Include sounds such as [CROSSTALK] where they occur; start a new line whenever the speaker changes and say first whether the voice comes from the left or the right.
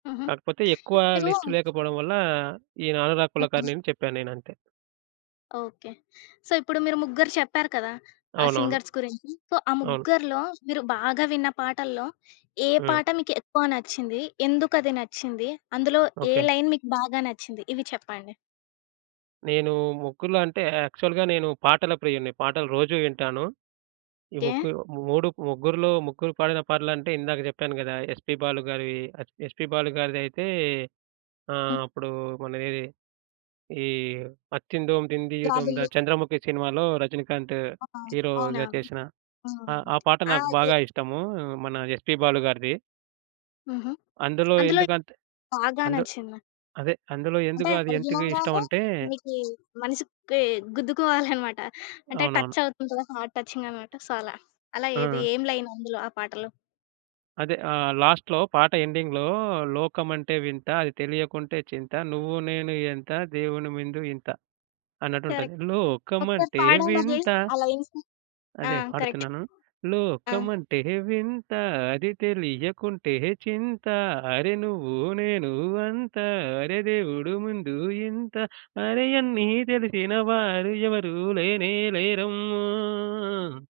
left: హుహు.
right: కాకపోతే ఎక్కువ
left: మీరూ
right: లిస్ట్ లేకపోవడం వల్ల, ఈయన అనురాగ్
left: హ్మ్.
right: కులకర్ణి అని చెప్పా‌నేనంతే.
left: ఓకే. సో, ఇప్పుడు మీరు ముగ్గురు చెప్పారు కదా! ఆ
right: అవునవును.
left: సింగర్స్ గురించి. సో, ఆ
right: అవును.
left: ముగ్గురిలో, మీరు బాగా విన్న పాటల్లో ఏ
right: హ్మ్.
left: పాట మీకెక్కువ నచ్చింది? ఎందుకు అది నచ్చింది? అందులో ఏ
right: ఓకే.
left: లైన్ మీకు బాగా నచ్చింది ఇవి చెప్పండి?
right: నేను ముగ్గురు‌లో అంటే, యాక్చువల్‌గా నేను పాటల ప్రియుడిని. పాటలు రోజు వింటాను. ఈ
left: ఓకే.
right: ముగ్గురు మూడు ముగ్గురిలో ముగ్గురు పాడిన పాటలంటే ఇందాక జెప్పాను గదా! ఎస్‌పి బాలు గారివి S‌ P S‌ P Balu గారిదైతే ఆహ్,
left: హ్మ్.
right: అప్పుడు మనదేది ఈ అత్తిందోం తింధియం తొందా
left: జాబిల్లికొ
right: 'చంద్రముఖి' సినిమాలో రజనీకాంత్
left: ఆ! ఆ! అవునా?
right: హీరోగా చేసిన
left: ఆ!
right: ఆ ఆ పాట నాకు
left: ఆది
right: బాగా ఇష్టము మన ఎస్‌పి బాలు గారిది.
left: హుహు.
right: అందులో
left: అందులో ఏది
right: ఎందుకంటే
left: బాగా
right: అందు
left: నచ్చింది.
right: అదే అందులో
left: అంటే
right: ఎందుకు
left: అది
right: అదేంటీవీ
left: వినగానే,
right: ఇష్టమంటే
left: మీకి మనసుకి గుద్దుకోవాలన్నమాట. [CHUCKLES] అంటే
right: అవునవును.
left: టచ్చావుతుంది కదా హార్ట్ టచింగన్నమాట. సో, అలా. అలా ఏది
right: ఆ!
left: ఏం లైన్ అందులో ఆ పాటలో?
right: అదే ఆహ్, లాస్ట్‌లో పాట ఎండింగ్‌లో 'లోకమంటే వింతా, అది తెలియకుంటే చింతా, నువ్వు నేను ఎంత, దేవుని మందు ఇంత' అన్నట్టుంటది.
left: కరెక్ట్. ఒకసారి
right: లోకమంటే
left: పాడండది
right: వింతా.
left: ఆ లైన్స్. ఆ!
right: అదే
left: కరెక్టు.
right: పాడుతున్నాను.
left: ఆ!
right: లోకమంటే వింతా, అది తెలియకుంటే చింతా, అరె నువ్వు నేను అంతా, అరె దేవుడు ముందు ఇంతా, అరె అన్ని తెలిసిన వారు ఎవరు లేనే లేరమ్మా.